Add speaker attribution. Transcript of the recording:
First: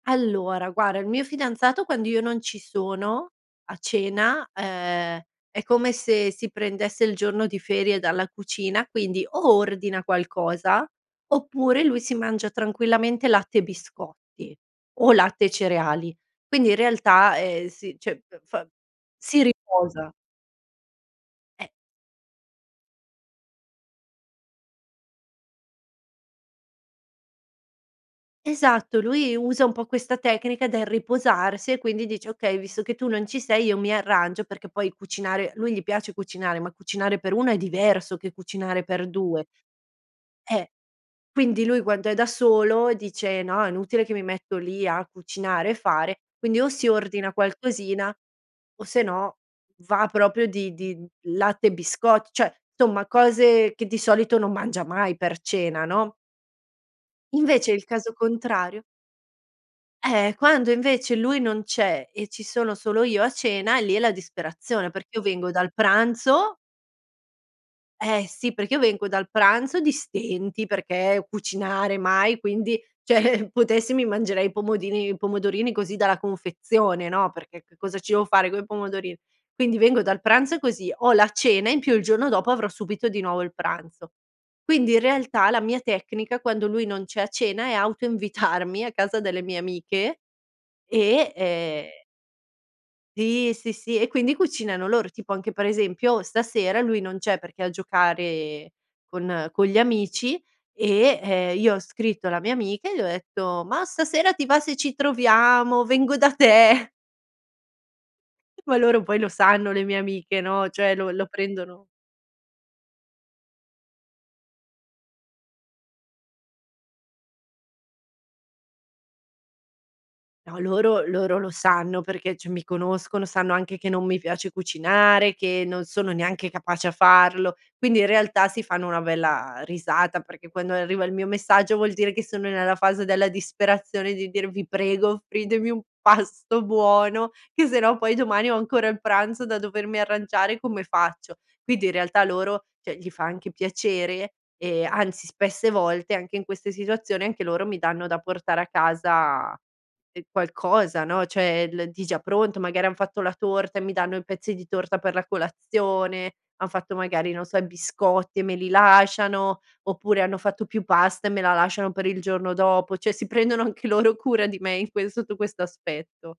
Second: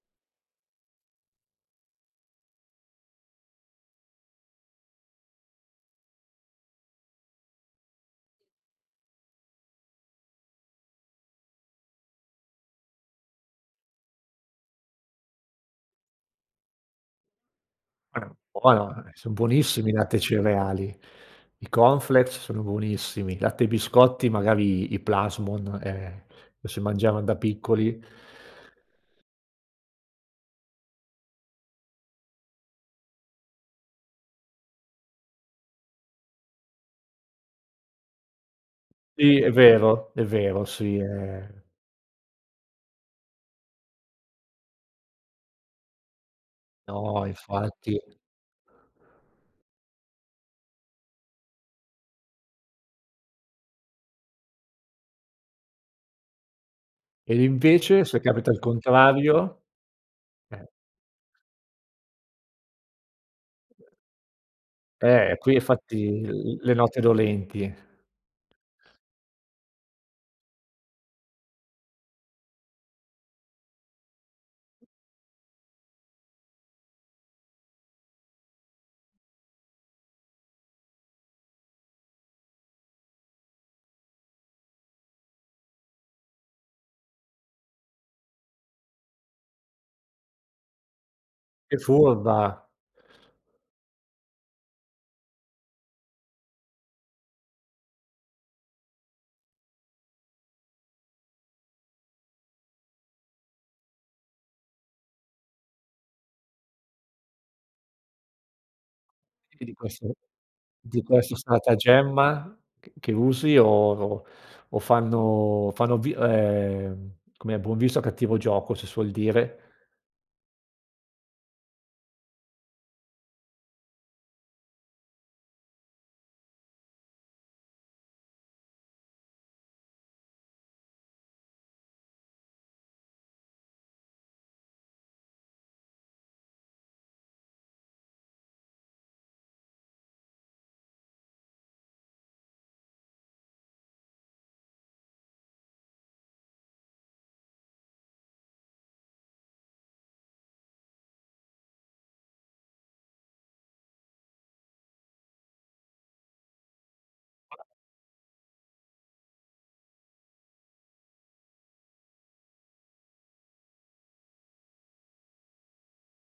Speaker 1: Allora guarda il mio fidanzato quando io non ci sono, a cena, ehm, è come se si prendesse il giorno di ferie dalla cucina, quindi o ordina qualcosa oppure lui si mangia tranquillamente latte e biscotti o latte e cereali. Quindi in realtà, ehm, si cioè
Speaker 2: Ah
Speaker 1: f fa,
Speaker 2: buono eh! Son
Speaker 1: si
Speaker 2: buonissimi i
Speaker 1: riposa.
Speaker 2: latte e cereali,
Speaker 1: Eh.
Speaker 2: i Corn Flakes sono buonissimi, latte e biscotti magari i Plasmon, ehm, lo si mangiavan da piccoli.
Speaker 1: Esatto, lui usa un po' questa tecnica del riposarsi e quindi dice: "Okay, visto che tu non ci sei io mi arrangio." Perché poi cucinare, lui gli piace cucinare, ma cucinare per 1 è diverso che cucinare per
Speaker 2: Sì
Speaker 1: 2.
Speaker 2: è vero, è vero,
Speaker 1: Eh!
Speaker 2: sì è
Speaker 1: Quindi lui quando è da solo dice: "No, è inutile che mi metto lì a cucinare e fare", quindi o si
Speaker 2: No,
Speaker 1: ordina
Speaker 2: infatti.
Speaker 1: qualcosina o se no va proprio di di latte e biscotti, cioè insomma cose che di solito non mangia mai per cena, no?
Speaker 2: Ed
Speaker 1: Invece il
Speaker 2: invece,
Speaker 1: caso
Speaker 2: se capita al
Speaker 1: contrario
Speaker 2: contrario?
Speaker 1: Eh,
Speaker 2: Eh!
Speaker 1: quando invece lui non c'è e ci sono solo io a cena, lì è la disperazione, perché io
Speaker 2: Eh!
Speaker 1: vengo
Speaker 2: Qui è
Speaker 1: dal
Speaker 2: fatti,
Speaker 1: pranzo
Speaker 2: l le note dolenti.
Speaker 1: Eh, sì, perché io vengo dal pranzo di stenti, perché cucinare mai, quindi cioè potessi mi mangerei i pomodini i pomodorini così dalla confezione, no, perché che cosa ci devo fare coi pomodorini, quindi vengo dal pranzo così, ho la cena in più il giorno dopo avrò subito di nuovo il pranzo. Quindi in realtà la mia tecnica, quando lui non c'è a cena, è auto invitarmi a casa delle mie amiche. E
Speaker 2: Che
Speaker 1: ehm
Speaker 2: furba!
Speaker 1: Sì, sì, sì e quindi cucinano loro, tipo anche per esempio stasera lui non c'è perché è a giocare con con gli amici e, ehm, io ho scritto alla mia amica e le ho detto: "Ma stasera ti va se ci troviamo, vengo da te.". E poi loro, poi lo
Speaker 2: E
Speaker 1: sanno
Speaker 2: di
Speaker 1: le mie
Speaker 2: questo
Speaker 1: amiche, no, cioè
Speaker 2: di
Speaker 1: lo lo
Speaker 2: questo
Speaker 1: prendono
Speaker 2: stratagemma ch che usi o o o fanno o fanno vi ehm, com'è, buon viso a cattivo gioco si suol dire.
Speaker 1: No, loro loro lo sanno perché cioè mi conoscono, sanno anche che non mi piace cucinare, che non sono neanche capace a farlo, quindi in realtà si fanno una bella, ehm, risata, perché quando arriva il mio messaggio vuol dire che sono nella fase della disperazione di dire: "Vi prego offritemi un pasto buono che se no poi domani ho ancora il pranzo da dovermi arrangiare, come faccio?" Quindi in realtà loro, cioè, gli fa anche piacere, ehm, anzi spesse volte anche in queste situazioni anche loro mi danno da portare a casa qualcosa, no, cioè, l di già pronto, magari han fatto la torta e mi danno i pezzi di torta per la colazione, han fatto magari, non so, i biscotti e me li lasciano, oppure hanno fatto più pasta e me la lasciano per il giorno dopo, cioè si prendono anche loro cura di me in ques sotto questo aspetto.